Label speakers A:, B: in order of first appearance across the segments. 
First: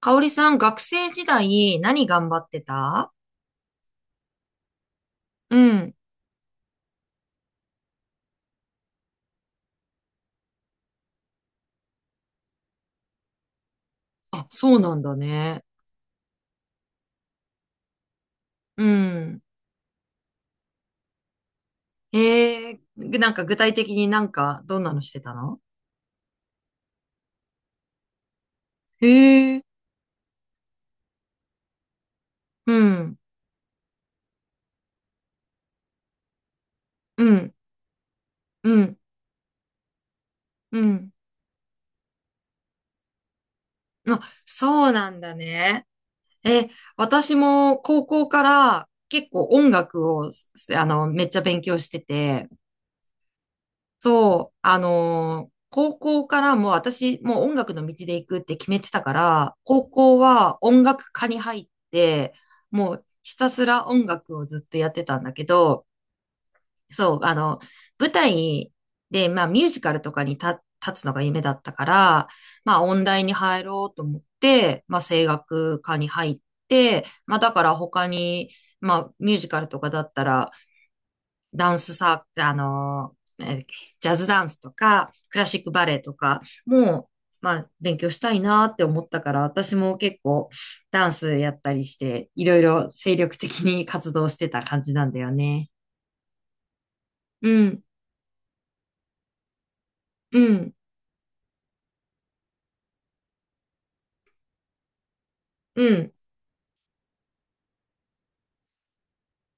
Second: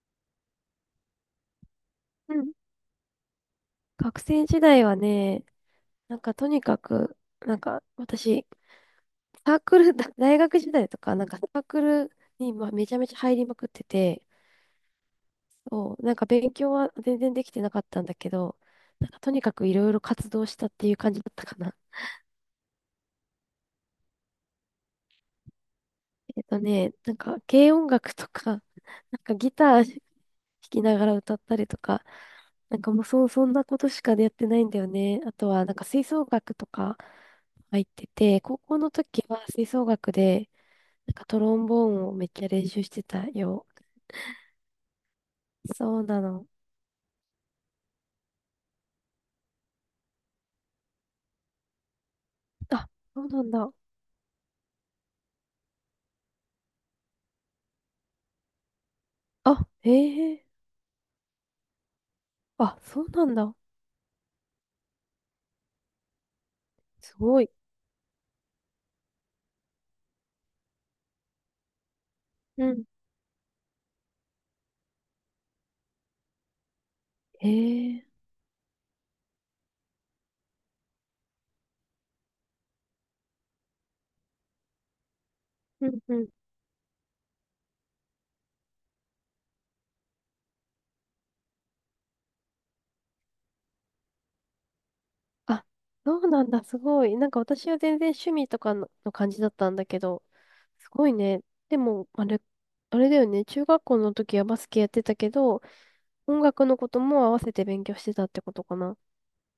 A: かおりさん、学生時代何頑
B: う
A: 張っ
B: ん。
A: てた？
B: 学生時代はね、
A: うん。
B: とにかく、私、サークル、大学時代とか、なんかサークルにめちゃめちゃ入りまくってて、
A: あ、そうなんだね。
B: そう、なんか勉強は全然できてなかったんだけど、
A: う
B: なんかと
A: ん。
B: にかくいろいろ活動したっていう感じだったかな。
A: へえ、なんか具体的になんかどんなのしてたの？
B: なんか軽音楽とか、
A: へ
B: なんかギ
A: え、
B: ター弾きながら歌ったりとか、
A: う
B: なんかもう
A: ん、
B: そ、そんなことしかやってないんだよね。あとはなんか吹奏楽とか
A: うん、
B: 入ってて、高
A: う
B: 校の
A: ん、
B: 時は吹奏楽で、
A: うん。
B: なんかトロンボーンをめっちゃ練習してたよ。
A: あ、そうなんだね。
B: そうなの。
A: え、私も高校から結構音楽を、めっちゃ勉強してて、
B: あ、そうなんだ。
A: そう、高校からもう私、もう音楽の道で行くって決めてたから、
B: あ、
A: 高
B: へ
A: 校
B: え。
A: は音楽科に入って、
B: あ、
A: も
B: そ
A: う
B: うなん
A: ひた
B: だ。
A: すら音楽をずっとやってたんだけど、そ
B: す
A: う、あ
B: ごい。
A: の、舞台で、まあミュージカルとかに立つのが夢だったから、
B: う
A: まあ
B: ん。
A: 音大に入ろうと思って、まあ声楽科に入って、まあ
B: へ
A: だから
B: え。
A: 他に、まあミュージカルとかだったら、ダンスサー、あのー、えージャズダンスとか、クラシックバ
B: う
A: レエ
B: ん
A: と
B: うん。
A: かも、まあ、勉強したいなって思ったから、私も結構ダンスやったりして、いろいろ精力的に活動してた感じなんだよ
B: あ、
A: ね。
B: そうなんだ、すごい。なんか
A: う
B: 私は
A: ん、
B: 全然趣味とかの、の感じだったんだけど、
A: うん、
B: すごいね。でも、あれ、あれだよね。中学校の時はバスケやってたけど、
A: うん。
B: 音楽のことも合わせて勉強してたってことかな。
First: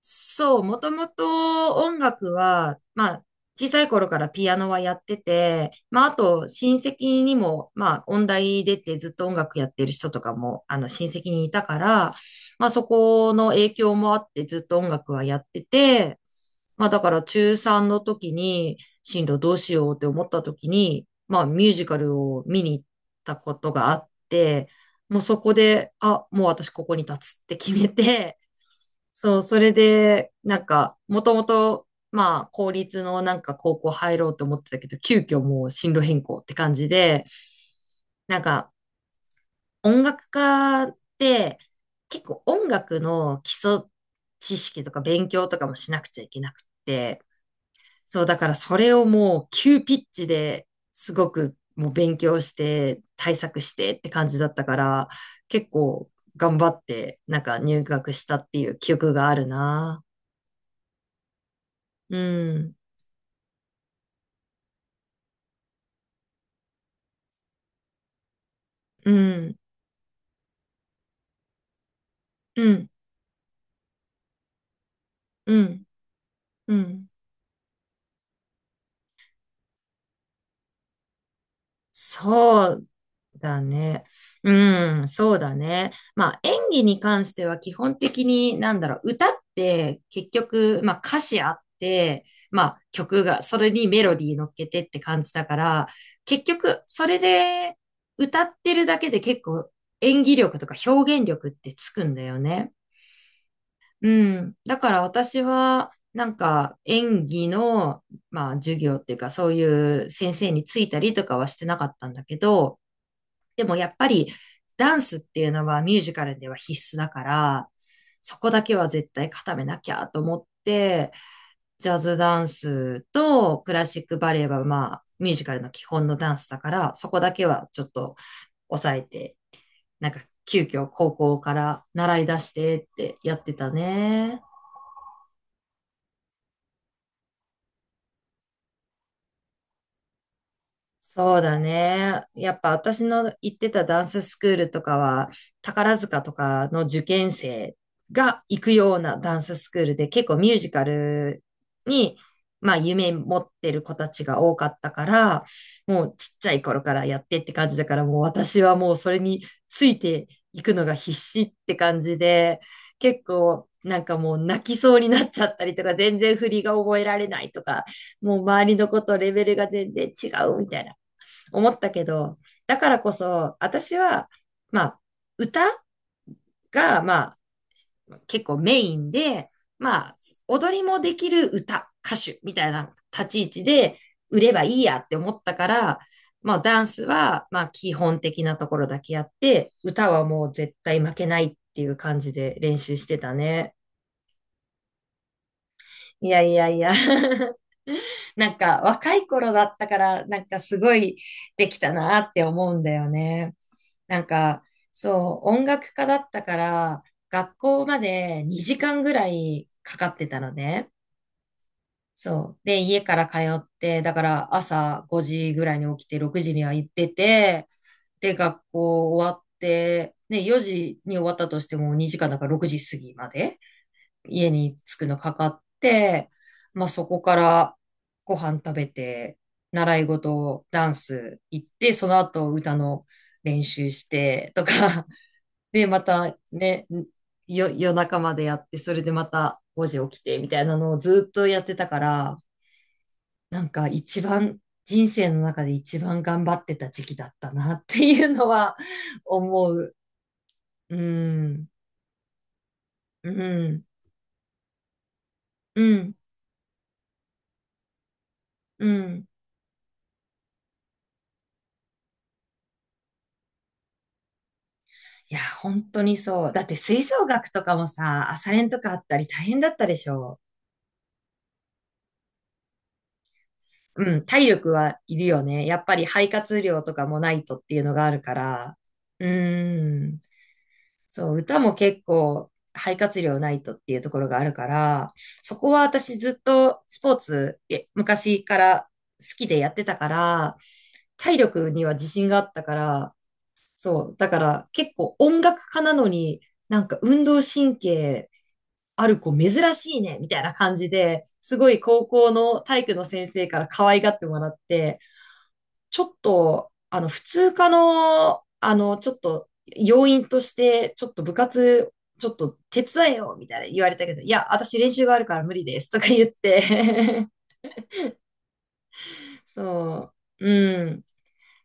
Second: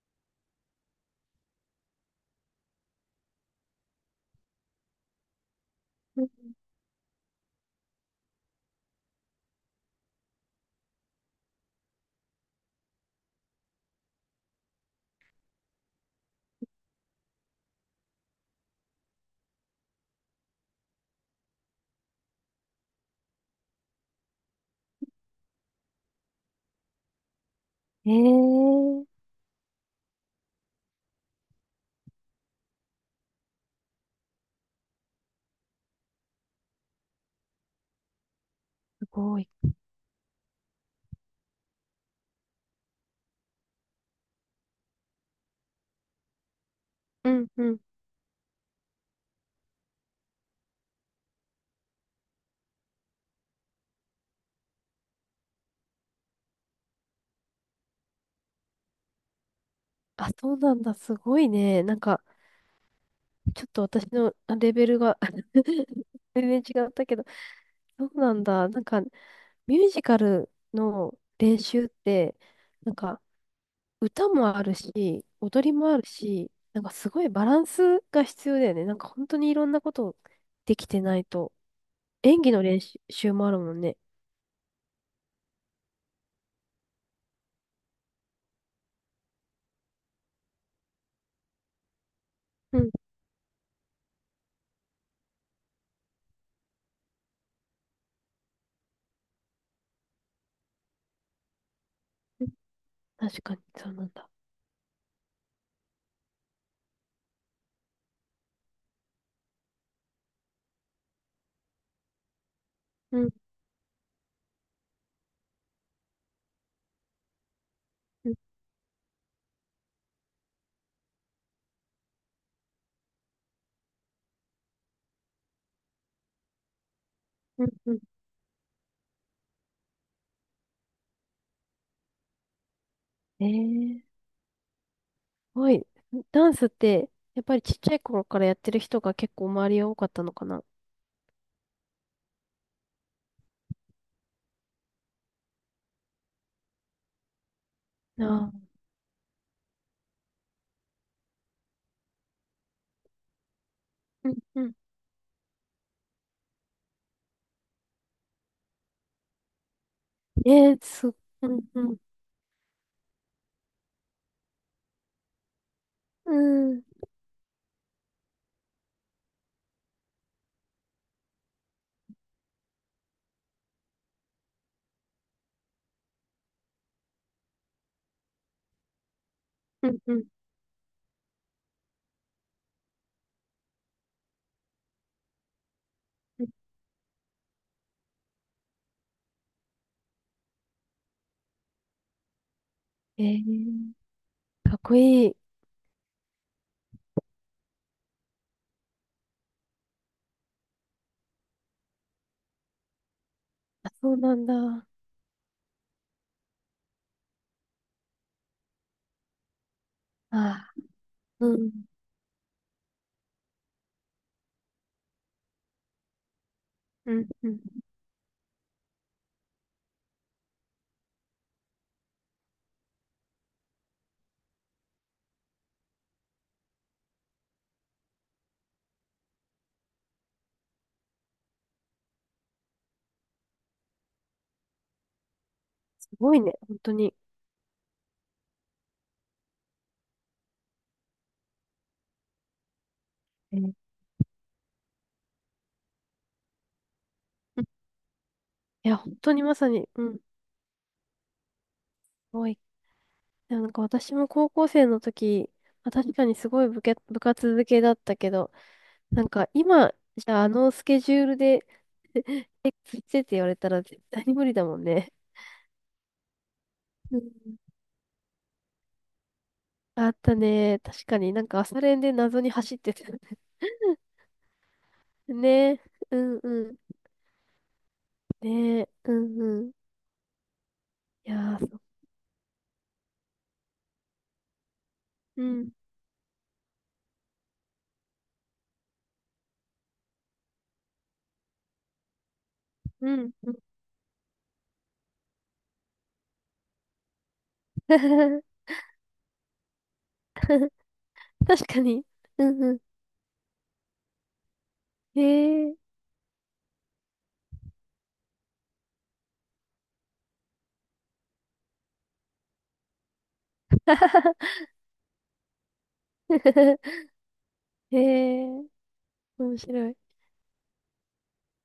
A: そう、もともと音楽は、まあ、小さい頃からピアノはやってて、まあ、あ
B: うん。
A: と、親戚にも、まあ、音大出てずっと音楽やってる人とかも、親戚にいたから、まあ、そこの影響もあってずっと音楽はやってて、まあ、だから中3の時に、進路どうしようって思った時に、まあ、ミュージカルを見に行ったことがあって、もうそこで、あ、もう私ここに立つって決め
B: え
A: て、
B: ー、
A: そう、それで、なんか、もともと、まあ、公立のなんか高校入ろうと思ってたけど、急遽もう進路変更って感じで、なんか、
B: すごい。
A: 音楽家って結構音楽の基礎知識とか勉強とかもしなくちゃいけなくって、
B: うんうん。
A: そう、だからそれをもう急ピッチですごくもう勉強して対策してって感じだったから、結構頑張ってなんか入学したっていう記憶があるな。
B: あ、そうなんだ、すごいね。なん
A: う
B: か、
A: ん。
B: ちょっと私のあレベルが 全然違ったけど、そうなんだ。なんか、
A: うん、
B: ミュージカルの練習って、
A: うん、
B: なんか、歌もあるし、
A: う
B: 踊り
A: ん、
B: もあるし、
A: う
B: なんかす
A: ん。
B: ごいバランスが必要だよね。なんか本当にいろんなことできてないと。演技の
A: そ
B: 練
A: う
B: 習もある
A: だ
B: もんね。
A: ね。うん、そうだね。まあ演技に関しては基本的になんだろう、歌って結局、まあ歌詞あって、ま
B: う
A: あ
B: ん、
A: 曲が、それにメロディー乗っけてって感じだから、結局それで歌ってるだけで結構演技力とか表現力ってつくんだよ
B: うん。
A: ね。
B: 確かにそうな
A: う
B: んだ。
A: ん。だから私は、なんか演技の、まあ、授業っていうか、そういう先生についたりとかはしてなかったんだけど、
B: うん、
A: でもやっぱりダンスっていうのはミュージカルでは必須だから、
B: うん、
A: そこだけは絶対固めなきゃと思って、ジャズダンスとクラシックバレエはまあ、ミュージカルの基本のダンスだから、そこだけ
B: う
A: は
B: ん、
A: ちょっ
B: うん。
A: と抑えて、なんか急遽高校から習い出してってやっ
B: え
A: てた
B: ー、す
A: ね。
B: ごい。ダンスって、やっぱりちっちゃい頃からやってる人が結構周りは多かったのかな。あ、
A: そうだね。やっぱ私の行ってたダンススクールとかは、宝塚とかの受験生が行
B: あ
A: くようなダンススクールで、結構ミュージカルに、まあ夢持ってる子たち
B: うん、
A: が多
B: う
A: か
B: ん。
A: ったから、もうちっちゃい頃からやってって感じだから、もう私はもうそれについてい
B: え
A: くの
B: ー、
A: が
B: す、
A: 必死
B: う
A: っ
B: ん、
A: て
B: うん、
A: 感じで、結構なんかもう泣きそうになっちゃったりとか、全
B: う
A: 然振りが
B: ん、
A: 覚えられないとか、もう周りの子とレベルが全然違うみたいな思ったけど、だからこそ、私は、まあ、歌が、まあ、結構メインで、
B: うん、
A: ま
B: う
A: あ、
B: ん。
A: 踊りもできる歌手みたいな立ち位置で売ればいいやって思ったから、
B: うん。
A: まあ、ダンスは、まあ、基本的なところだけやって、歌はもう絶対負けないっていう感じで練習して
B: え
A: たね。
B: ー、かっこいい。
A: いやいやいや なんか若い頃だったから、なんかすごいできたなって思うんだよね。
B: あ、そう
A: なん
B: なんだ。
A: か、
B: あ、
A: そう、音楽家だったから、学校まで2時間ぐらいかかってたの
B: あ
A: ね。
B: うん、
A: そう。で、家から通って、だから朝5時ぐらいに起きて、6時には行って
B: うん、うん。
A: て、で、学校終わって、ね、4時に終わったとしても2時間だから6時過ぎまで家に着くのかかって、まあそこからご飯食べて、習い事、ダンス行って、その後歌の練習してとか、で、ま
B: すご
A: た
B: いね、本
A: ね、
B: 当に。
A: 夜中までやって、それでまた5時起きて、みたいなのをずっとやってたから、
B: う
A: なん
B: ん。
A: か一番、人生の中で一番頑張ってた時期だったなっていうのは
B: いや、本 当にまさ
A: 思
B: に、
A: う。
B: うん、す
A: うん、
B: ごい。
A: う
B: なんか
A: ん、
B: 私も高校生の時、
A: う
B: まあ、確
A: ん、
B: かにすごい部け、部活付けだったけど、
A: う
B: な
A: ん。
B: んか今、じゃああのスケジュールで、え、ついてって言われたら絶対に無理だもんね。
A: いや、本当にそう。だって吹
B: うん。
A: 奏楽とかもさ、朝練とかあったり大変だったでし
B: あった
A: ょ。
B: ね。確かになんか朝練で謎に走ってた。
A: う ん、体力はいるよね。
B: ね
A: や
B: え。
A: っぱり
B: う
A: 肺
B: んう
A: 活
B: ん。
A: 量とかもないとっていうのがあるから。
B: ねえ。う
A: う
B: んうん。い
A: ん。そう、
B: や
A: 歌
B: ー、
A: も
B: そ
A: 結構肺活量ないとっていうところがあるから、
B: う。う
A: そこ
B: ん。
A: は私ずっとスポーツ昔から好きでやってたから、体力には自信があったか
B: う
A: ら、
B: ん。うん。
A: そう、だから結構音楽家なのになんか運動神経 ある子珍しいね、みたいな感じで、す
B: 確
A: ごい
B: かに。
A: 高校
B: う
A: の
B: んうん。
A: 体育の先生から可愛がってもらって、
B: へえ。
A: ちょっと、あの、普通科の、あの、ちょっと、要因として、ちょっと部活、ちょっと手伝えよ、みたいな言われたけど、いや、私練習があるから無理です、とか言っ て
B: へえ、面白い。
A: そう、うん。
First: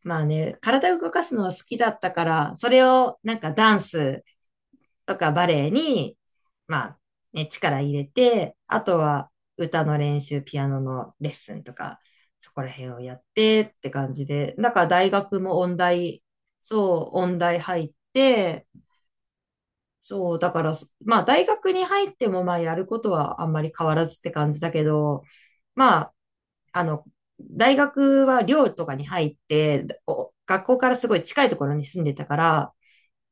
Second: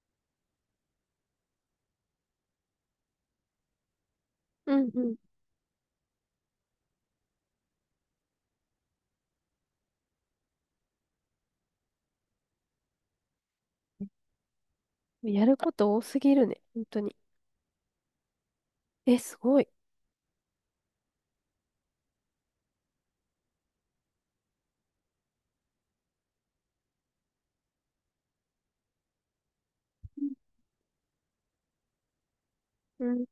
A: まあね、体を動かすのは好きだったから、それをなんかダンス
B: うんう
A: とかバレエに、まあ、ね、力入れて、あとは歌の練習、ピアノのレッスンとか、そこら辺をやってって感じで、だから大
B: ん。
A: 学
B: やる
A: も
B: こ
A: 音
B: と多す
A: 大、
B: ぎるね、本当
A: そ
B: に。
A: う、音大入って、
B: え、すごい。
A: そう、だからそ、まあ大学に入ってもまあやることはあんまり変わらずって感じだけど、まあ、あの、大学は寮とかに入って、お学校からすごい近いところに住んでたから、
B: うん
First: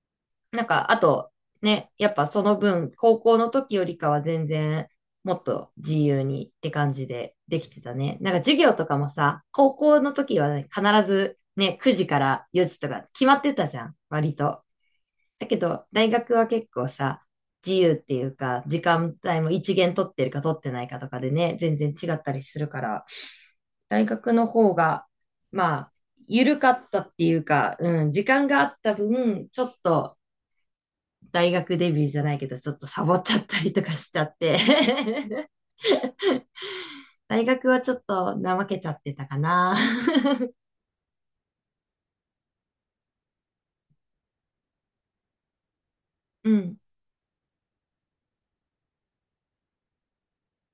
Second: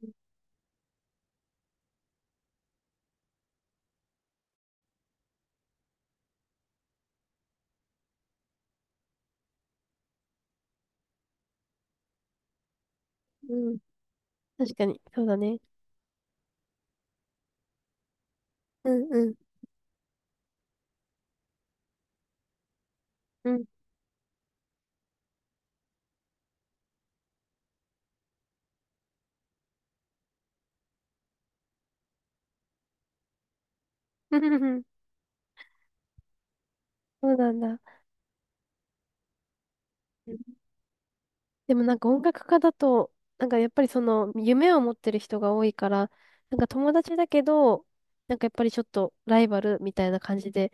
A: なんか、あと、ね、やっぱその分、高校の時よりかは全然、もっと自由にって感じでできてたね。なんか授業とかもさ、高校の時はね、必ずね、9時から4時とか決まって
B: う
A: たじ
B: ん。
A: ゃん、割と。
B: 確かに、そうだ
A: だけ
B: ね。
A: ど、大学は結構さ、自由っていうか、時
B: うん
A: 間
B: うん
A: 帯も一限取ってるか取ってないかとかでね、全然違ったりするから、
B: うん。うん。
A: 大学の方が、まあ、緩かったっていうか、うん、時間があった分、ちょっと大学デビューじゃないけど、ちょっとサボっちゃったりとかしちゃ っ
B: う
A: て
B: ん。 そう
A: 大
B: なん
A: 学
B: だ。
A: はちょっと怠けちゃってたかな。
B: でもなんか音楽家だと、なんかやっぱりその夢を持ってる人が多いから、
A: う
B: なんか
A: ん、
B: 友達だけど、なんかやっぱりちょっとライバルみたいな感じで、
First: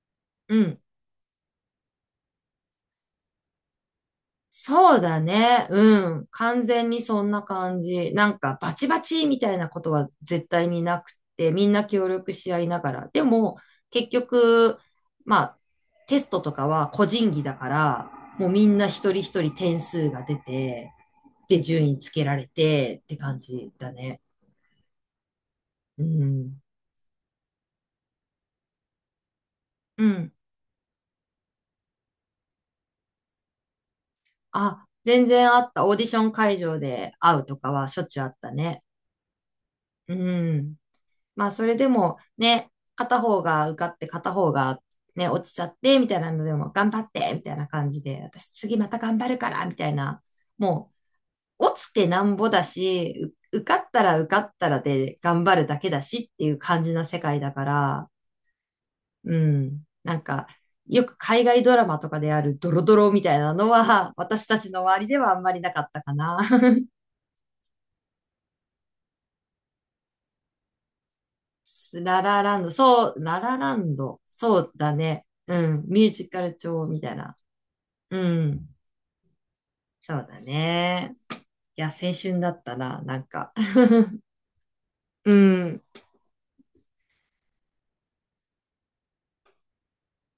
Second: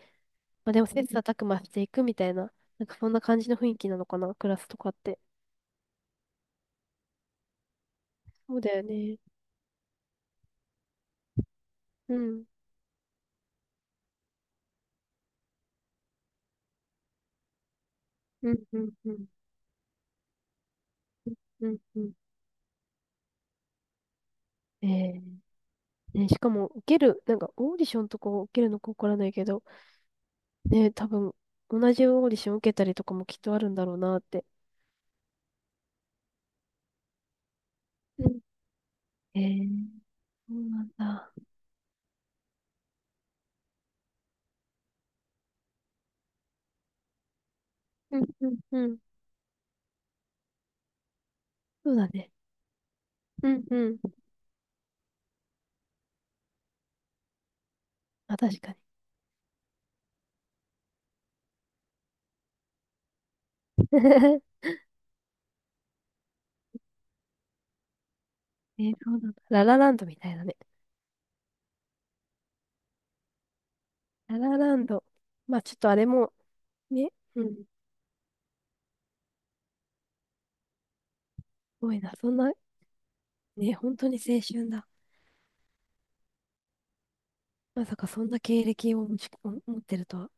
A: う
B: まあで
A: ん。
B: も切磋琢磨していくみたいな、なんかそんな感じの雰囲気なのかな、クラスとかっ
A: そう
B: て。
A: だね。うん。完全にそんな感じ。なん
B: そ
A: か、
B: う
A: バ
B: だよ
A: チバ
B: ね。
A: チみたいなことは絶対になくて、みんな協
B: う
A: 力
B: ん。
A: し合いながら。でも、結局、まあ、テストとかは個人技だから、もう
B: うん
A: みん
B: う
A: な
B: ん
A: 一
B: う
A: 人
B: ん。
A: 一人点数が出て、で、
B: うん
A: 順位
B: う
A: つ
B: ん。
A: けられてって感じだね。
B: ええ。
A: う
B: ね、しか
A: ん。
B: も受ける、なんかオーディションとか受けるのかわからないけど、
A: うん。
B: ね、多分同じオーディション受けたりとかもきっとあるんだろうなって。
A: あ、全然あった。オーディション会場で会うとかはしょっちゅうあ
B: う
A: っ
B: ん。
A: たね。
B: えー、
A: う
B: そう
A: ん。
B: なんだ。
A: まあ、それでもね、片方が受かって片方がね、落ちちゃってみたいなのでも、頑張ってみたいな感じ
B: う
A: で、
B: んう
A: 私
B: ん
A: 次
B: う
A: ま
B: ん。
A: た頑張るからみたいな。もう、落ち
B: そう
A: て
B: だ
A: な
B: ね。
A: んぼだし、
B: うん
A: 受かっ
B: うん。
A: たら受かったらで頑張るだけだしっていう感じな世界だから、
B: あ、確かに。
A: うん。なんか、よく海外ドラマとかであるドロドロみたいなのは、私た ちの周りではあんまりなかったかな。
B: えー、そうなんだ。ララランドみたいなね。
A: ララランド、そう、ララランド、
B: ララ
A: そう
B: ラン
A: だ
B: ド。
A: ね。
B: まあちょ
A: う
B: っ
A: ん、
B: とあ
A: ミュ
B: れ
A: ージ
B: も、
A: カル調みた
B: ね、
A: いな。
B: うん。す
A: うん、そうだね。いや、
B: ごい
A: 青
B: な。そん
A: 春だ
B: な、
A: ったな、なんか。
B: ね、本当に 青春だ。
A: うん、
B: まさかそんな経歴を持ち、持ってるとは。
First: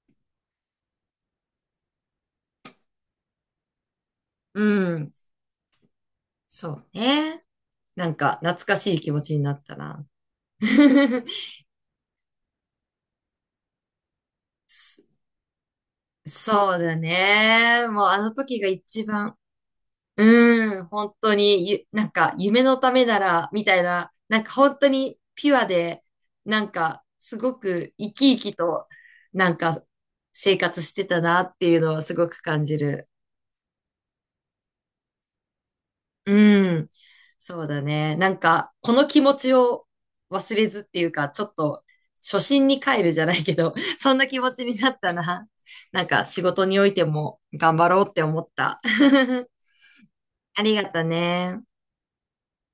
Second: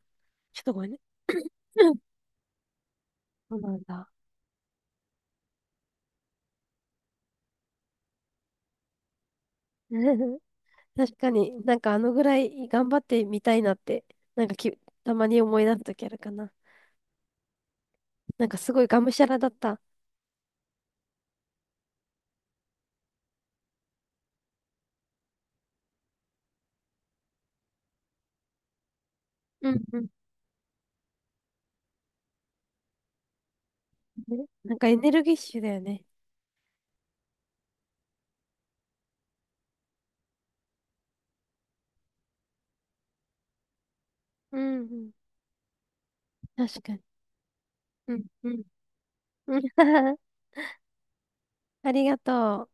B: ちょっとごめんね。うん。 そうなんだ。
A: うん、そうね。なんか、懐かしい気持ちになったな。
B: 確 かになんかあのぐらい頑張ってみたいなって、なんかき、たまに思い出すときあるかな。
A: そうだね。もうあの
B: なんか
A: 時が
B: すごいが
A: 一
B: むしゃ
A: 番
B: らだった。
A: うーん、本当になんか夢のためなら、みたいな、なんか本当にピュアで、なんかすごく生き生きと、なん
B: うん
A: か
B: うん。
A: 生活してたなっていうのはすごく感じる。
B: ね、なんかエネルギッシュだよね。
A: うん、そうだね。なんかこの気持ちを忘れずっていうか、ちょっと初心に帰るじゃないけど、そんな気持
B: う
A: ちに
B: んう
A: なっ
B: ん。
A: たな。なんか仕事に
B: 確
A: お
B: か
A: い
B: に。
A: ても頑張ろうっ
B: う
A: て
B: ん
A: 思っ
B: うん。
A: た。
B: うん。
A: ありがとね。
B: ありがとう。